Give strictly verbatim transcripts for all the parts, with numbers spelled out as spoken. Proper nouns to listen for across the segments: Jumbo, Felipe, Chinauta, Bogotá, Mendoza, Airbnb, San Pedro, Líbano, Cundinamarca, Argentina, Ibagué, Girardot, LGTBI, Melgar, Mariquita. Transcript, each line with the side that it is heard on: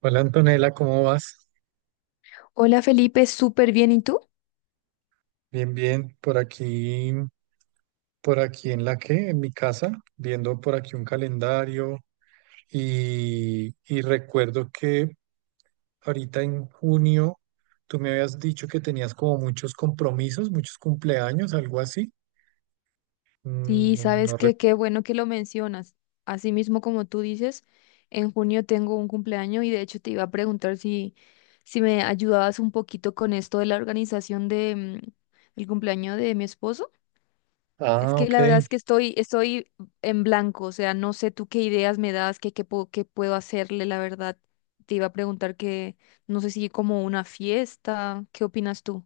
right: Hola Antonella, ¿cómo vas?
left: Hola Felipe, súper bien. ¿Y tú?
right: Bien, bien. Por aquí, por aquí en la que, en mi casa, viendo por aquí un calendario y, y recuerdo que ahorita en junio tú me habías dicho que tenías como muchos compromisos, muchos cumpleaños, algo así. Mm.
left: Sí,
right: No,
left: sabes
right: no rec-
left: que qué bueno que lo mencionas. Así mismo como tú dices, en junio tengo un cumpleaños y de hecho te iba a preguntar si, si me ayudabas un poquito con esto de la organización de, mm, el cumpleaños de mi esposo. Es
right: ah,
left: que
right: ok.
left: la verdad es que estoy, estoy en blanco, o sea, no sé tú qué ideas me das, qué, qué, puedo- qué puedo hacerle, la verdad. Te iba a preguntar que no sé si como una fiesta, ¿qué opinas tú?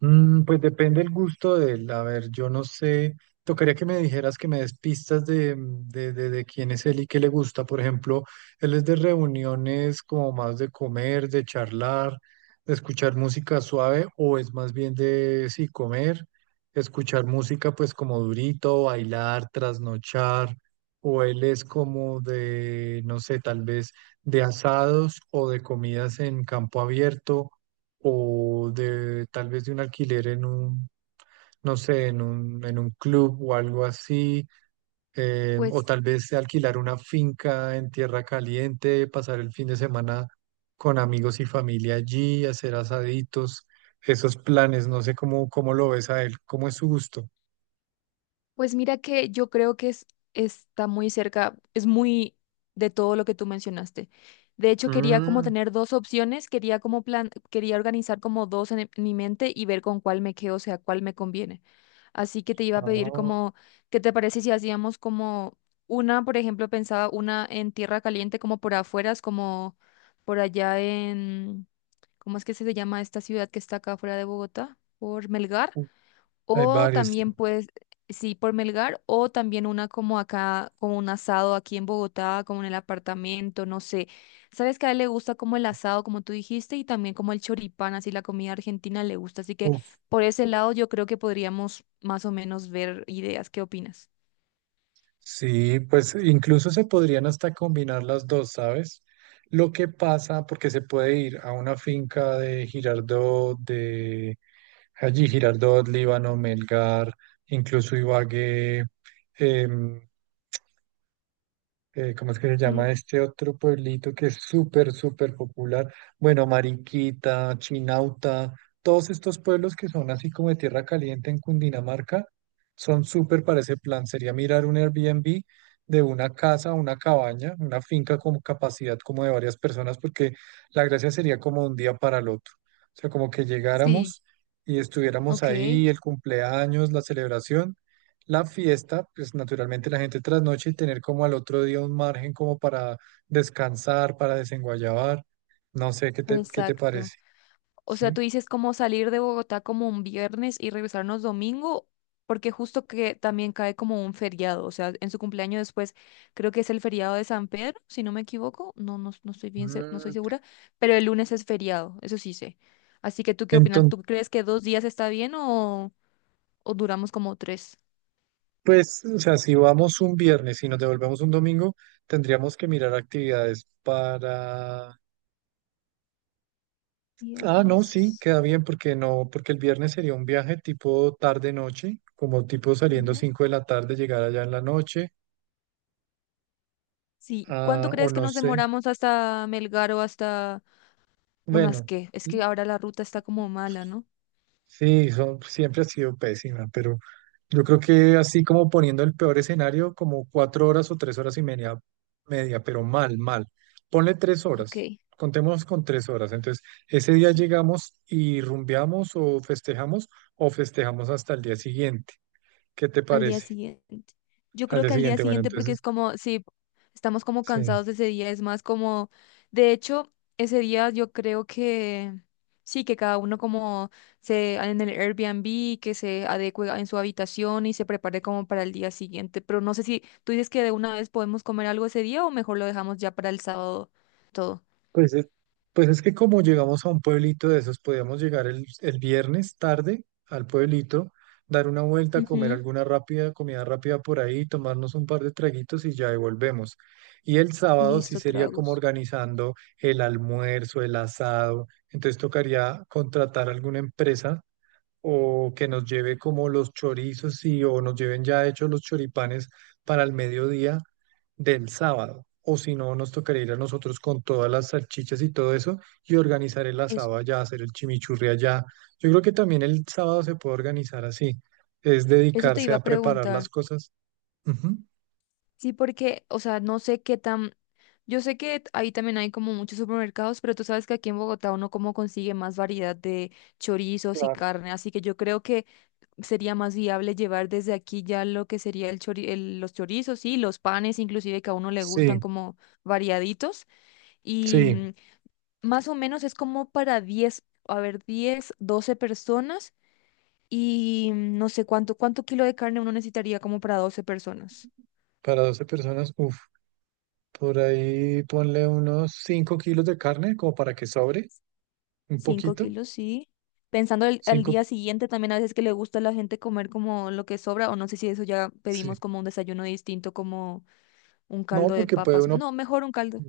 right: Mm, pues depende el gusto de él. A ver, yo no sé. Tocaría que me dijeras que me des pistas de, mm, de, de, de quién es él y qué le gusta. Por ejemplo, él es de reuniones como más de comer, de charlar, de escuchar música suave, o es más bien de, sí, comer, escuchar música pues como durito, bailar, trasnochar, o él es como de, no sé, tal vez de asados o de comidas en campo abierto o de tal vez de un alquiler en un, no sé, en un, en un club o algo así, eh, o
left: Pues
right: tal vez de alquilar una finca en tierra caliente, pasar el fin de semana con amigos y familia allí, hacer asaditos, esos planes, no sé cómo, cómo lo ves a él, cómo es su gusto.
left: Pues mira que yo creo que es, está muy cerca, es muy de todo lo que tú mencionaste. De hecho, quería como
right: Mm,
left: tener dos opciones, quería como plan, quería organizar como dos en, en mi mente y ver con cuál me quedo, o sea, cuál me conviene. Así que te iba a pedir
right: ah,
left: como, ¿qué te parece si hacíamos como una? Por ejemplo, pensaba una en tierra caliente, como por afuera, es como por allá en... ¿cómo es que se llama esta ciudad que está acá afuera de Bogotá? Por Melgar.
right: hay
left: O
right: varios, sí.
left: también puedes, sí, por Melgar, o también una como acá, como un asado aquí en Bogotá, como en el apartamento, no sé. Sabes que a él le gusta como el asado, como tú dijiste, y también como el choripán, así la comida argentina le gusta. Así que
right: Uf.
left: por ese lado yo creo que podríamos más o menos ver ideas. ¿Qué opinas?
right: Sí, pues incluso se podrían hasta combinar las dos, ¿sabes? Lo que pasa, porque se puede ir a una finca de Girardot, de allí Girardot, Líbano, Melgar, incluso Ibagué, em, eh, ¿cómo es que se llama
left: Melgar.
right: este otro pueblito que es súper, súper popular? Bueno, Mariquita, Chinauta, todos estos pueblos que son así como de tierra caliente en Cundinamarca, son súper para ese plan. Sería mirar un Airbnb de una casa, una cabaña, una finca con capacidad como de varias personas, porque la gracia sería como de un día para el otro. O sea, como que
left: Sí,
right: llegáramos y estuviéramos
left: ok,
right: ahí, el cumpleaños, la celebración, la fiesta, pues naturalmente la gente trasnoche y tener como al otro día un margen como para descansar, para desenguayabar. No sé qué te, qué te
left: exacto.
right: parece,
left: O sea,
right: ¿sí?
left: tú dices como salir de Bogotá como un viernes y regresarnos domingo, porque justo que también cae como un feriado, o sea, en su cumpleaños después, creo que es el feriado de San Pedro, si no me equivoco. No, no, no estoy bien, se- no estoy
right: Mm,
left: segura, pero el lunes es feriado, eso sí sé. Así que tú qué opinas,
right: Entonces,
left: ¿tú crees que dos días está bien o, o duramos como tres?
right: pues, o sea, si vamos un viernes y nos devolvemos un domingo, tendríamos que mirar actividades para... Ah, no, sí,
left: Viernes,
right: queda bien porque no, porque el viernes sería un viaje tipo tarde-noche, como tipo saliendo
left: tarde.
right: cinco de la tarde, llegar allá en la noche,
left: Sí, ¿cuánto
right: ah, o
left: crees que
right: no
left: nos
right: sé.
left: demoramos hasta Melgar o hasta unas
right: Bueno.
left: qué? Es que ahora la ruta está como mala, ¿no?
right: Sí, son, siempre ha sido pésima, pero yo creo que así como poniendo el peor escenario, como cuatro horas o tres horas y media, media, pero mal, mal. Ponle tres
left: Ok,
right: horas, contemos con tres horas. Entonces, ese día
left: sí.
right: llegamos y rumbeamos o festejamos o festejamos hasta el día siguiente. ¿Qué te
left: Al día
right: parece?
left: siguiente. Yo
right: Al
left: creo
right: día
left: que al día
right: siguiente, bueno,
left: siguiente porque es
right: entonces,
left: como, sí, estamos como
right: sí.
left: cansados de ese día. Es más como, de hecho, ese día yo creo que sí, que cada uno como se en el Airbnb, que se adecue en su habitación y se prepare como para el día siguiente, pero no sé si tú dices que de una vez podemos comer algo ese día o mejor lo dejamos ya para el sábado todo.
right: Pues es, pues es que como llegamos a un pueblito de esos, podíamos llegar el, el viernes tarde al pueblito, dar una vuelta, comer
left: Ujú.
right: alguna rápida, comida rápida por ahí, tomarnos un par de traguitos y ya devolvemos. Y el sábado sí
left: Listo,
right: sería como
left: tragos.
right: organizando el almuerzo, el asado. Entonces tocaría contratar alguna empresa o que nos lleve como los chorizos y o nos lleven ya hechos los choripanes para el mediodía del sábado. O si no, nos tocaría ir a nosotros con todas las salchichas y todo eso y organizar el
left: Eso,
right: asado allá, hacer el chimichurri allá. Yo creo que también el sábado se puede organizar así, es
left: eso te
right: dedicarse
left: iba a
right: a preparar
left: preguntar.
right: las cosas. Ujú.
left: Sí, porque, o sea, no sé qué tan. Yo sé que ahí también hay como muchos supermercados, pero tú sabes que aquí en Bogotá uno como consigue más variedad de chorizos y
right: Claro.
left: carne, así que yo creo que sería más viable llevar desde aquí ya lo que sería el chori- el- los chorizos y los panes, inclusive que a uno le gustan
right: Sí,
left: como variaditos. Y
right: sí,
left: mm, más o menos es como para diez, a ver, diez, doce personas y mm, no sé cuánto, cuánto kilo de carne uno necesitaría como para doce personas.
right: para doce personas, uff, por ahí ponle unos cinco kilos de carne como para que sobre un
left: Cinco
right: poquito,
left: kilos, sí. Pensando el- al
right: cinco.
left: día siguiente también, a veces que le gusta a la gente comer como lo que sobra, o no sé si eso ya pedimos como un desayuno distinto, como un
right: No,
left: caldo de
right: porque puede
left: papas.
right: uno,
left: No, mejor un caldo.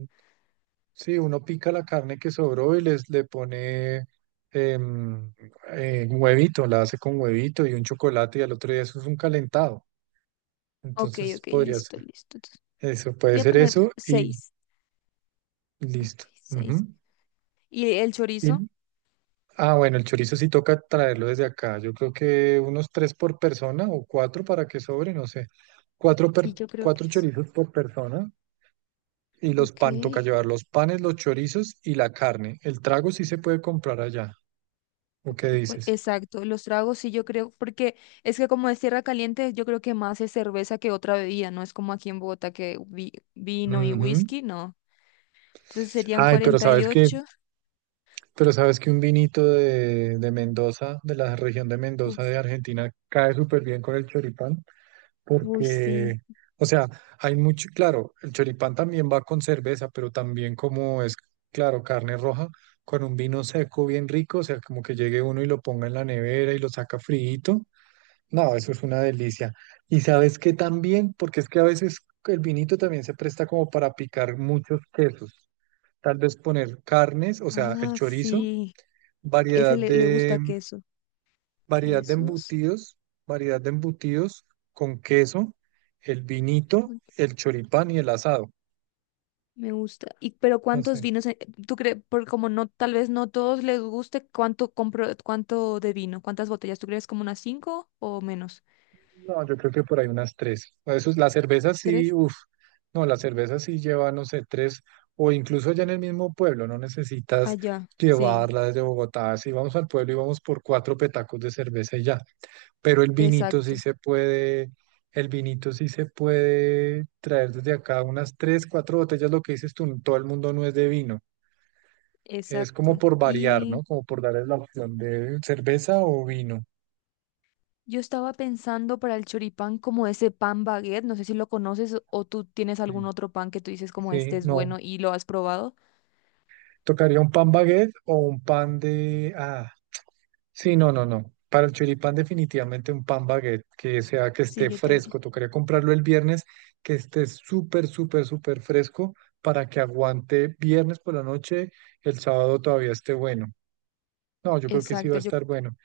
right: sí, uno pica la carne que sobró y les le pone em, eh, un huevito, la hace con huevito y un chocolate y al otro día eso es un calentado.
left: Ok,
right: Entonces
left: ok,
right: podría
left: listo,
right: ser
left: listo. Entonces,
right: eso, puede
left: voy a
right: ser
left: poner
right: eso y
left: seis. Ok,
right: listo.
left: seis.
right: Ujú.
left: ¿Y el chorizo?
right: Y- ah, bueno, el chorizo sí toca traerlo desde acá. Yo creo que unos tres por persona o cuatro para que sobre, no sé. Cuatro, per-
left: Sí, yo creo que
right: cuatro
left: es.
right: chorizos por persona. Y los
left: Ok,
right: pan, toca llevar los panes, los chorizos y la carne. El trago sí se puede comprar allá. ¿O
left: ok,
right: qué
left: cua-
right: dices?
left: exacto. Los tragos sí, yo creo, porque es que como es tierra caliente, yo creo que más es cerveza que otra bebida, no es como aquí en Bogotá que vi- vino y
right: Ujú.
left: whisky, no. Entonces serían
right: Ay, pero sabes que,
left: cuarenta y ocho.
right: pero sabes que un vinito de, de Mendoza, de la región de Mendoza
left: Uf,
right: de Argentina, cae súper bien con el choripán,
left: uy,
right: porque,
left: sí.
right: o sea, hay mucho, claro, el choripán también va con cerveza, pero también como es, claro, carne roja, con un vino seco bien rico, o sea, como que llegue uno y lo ponga en la nevera y lo saca friito. No, eso es una delicia. Y sabes que también, porque es que a veces el vinito también se presta como para picar muchos quesos. Tal vez poner carnes, o sea, el
left: Ah,
right: chorizo,
left: sí. Ese
right: variedad
left: le, le gusta
right: de,
left: queso.
right: variedad de
left: Quesos.
right: embutidos, variedad de embutidos con queso, el vinito,
left: mm,
right: el choripán y el asado.
left: Me gusta. ¿Y pero
right: No
left: cuántos
right: sé.
left: vinos? eh, ¿Tú crees? Por como no, tal vez no todos les guste, ¿cuánto compro, cuánto de vino? ¿Cuántas botellas? ¿Tú crees como unas cinco o menos?
right: No, yo creo que por ahí unas tres. Eso, es- la cerveza sí,
left: ¿Tres?
right: uff, no, la cerveza sí lleva, no sé, tres, o incluso allá en el mismo pueblo, no necesitas
left: Allá. Sí.
right: llevarla desde Bogotá. Si vamos al pueblo y vamos por cuatro petacos de cerveza y ya. Pero el vinito
left: Exacto.
right: sí se puede, el vinito sí se puede traer desde acá unas tres, cuatro botellas, lo que dices tú, todo el mundo no es de vino. Es como
left: Exacto.
right: por variar,
left: Y
right: ¿no? Como por darles la opción de cerveza o vino.
left: yo estaba pensando para el choripán como ese pan baguette. No sé si lo conoces o tú tienes
right: Mm.
left: algún otro pan que tú dices como este
right: Sí,
left: es
right: no,
left: bueno y lo has probado.
right: tocaría un pan baguette o un pan de... Ah, sí, no, no, no. Para el choripán definitivamente un pan baguette, que sea que
left: Sí,
right: esté
left: yo también.
right: fresco. Tocaría comprarlo el viernes, que esté súper, súper, súper fresco para que aguante viernes por la noche, el sábado todavía esté bueno. No, yo creo que sí va
left: Exacto,
right: a
left: yo
right: estar bueno.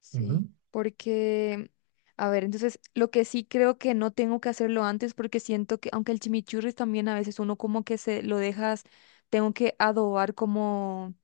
left: sí,
right: Ujú,
left: porque, a ver, entonces lo que sí creo que no tengo que hacerlo antes porque siento que, aunque el chimichurri también a veces uno como que se lo dejas, tengo que adobar como,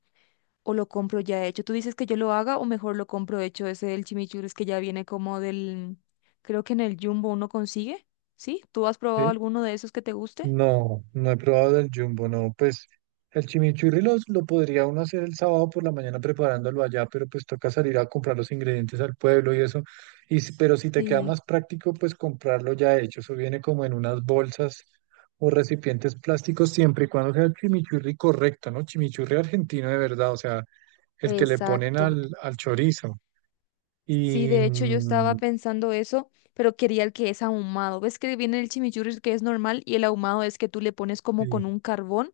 left: o lo compro ya hecho. ¿Tú dices que yo lo haga o mejor lo compro hecho? Ese el chimichurri que ya viene como del, creo que en el Jumbo uno consigue, ¿sí? ¿Tú has probado
right: sí.
left: alguno de esos que te guste?
right: No, no he probado del Jumbo, no. Pues el chimichurri los- lo podría uno hacer el sábado por la mañana preparándolo allá, pero pues toca salir a comprar los ingredientes al pueblo y eso. Y, si- pero si te queda
left: Sí,
right: más práctico, pues comprarlo ya hecho. Eso viene como en unas bolsas o recipientes plásticos siempre y cuando sea el chimichurri correcto, ¿no? Chimichurri argentino de verdad, o sea, el que le ponen
left: exacto.
right: al, al chorizo.
left: Sí,
right: Y...
left: de hecho yo estaba
right: mm,
left: pensando eso, pero quería el que es ahumado. ¿Ves que viene el chimichurri que es normal, y el ahumado es que tú le pones como
right: sí.
left: con un carbón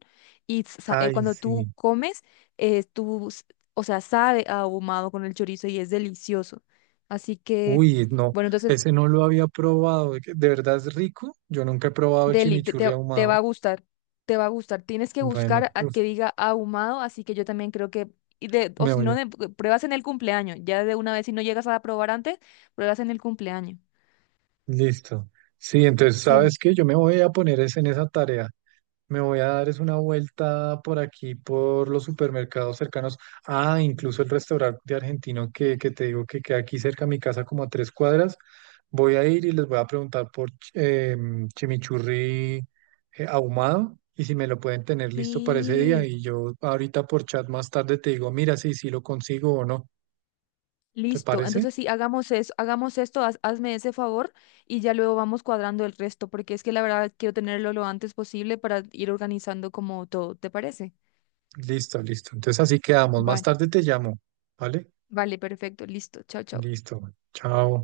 left: y sa- eh,
right: Ay,
left: cuando tú
right: sí.
left: comes, eh, tú, s- o sea, sabe a ahumado con el chorizo y es delicioso. Así que,
right: Uy, no,
left: bueno, entonces,
right: ese no lo había probado. ¿De qué- de verdad es rico? Yo nunca he probado el
left: Deli, te,
right: chimichurri
left: te- te va a
right: ahumado.
left: gustar, te va a gustar. Tienes que
right: Bueno,
left: buscar a
right: uf,
left: que diga ahumado, así que yo también creo que. Y de, o
right: me
left: si
right: voy
left: no,
right: a...
left: de- pruebas en el cumpleaños, ya de una vez. Si no llegas a probar antes, pruebas en el cumpleaños.
right: listo. Sí, entonces, ¿sabes qué? Yo me voy a poner es en esa tarea. Me voy a dar es una vuelta por aquí, por los supermercados cercanos. Ah, incluso el restaurante argentino que, que te digo que queda aquí cerca de mi casa, como a tres cuadras. Voy a ir y les voy a preguntar por ch- em, chimichurri eh, ahumado y si me lo pueden tener listo para ese día.
left: Sí,
right: Y yo ahorita por chat más tarde te digo, mira, si, si lo consigo o no. ¿Te
left: listo.
right: parece?
left: Entonces sí, hagamos eso, hagamos esto, haz- hazme ese favor y ya luego vamos cuadrando el resto, porque es que la verdad quiero tenerlo lo antes posible para ir organizando como todo. ¿Te parece?
right: Listo, listo. Entonces así quedamos. Más
left: Vale,
right: tarde te llamo, ¿vale?
left: vale, perfecto, listo. Chao, chao.
right: Listo. Chao.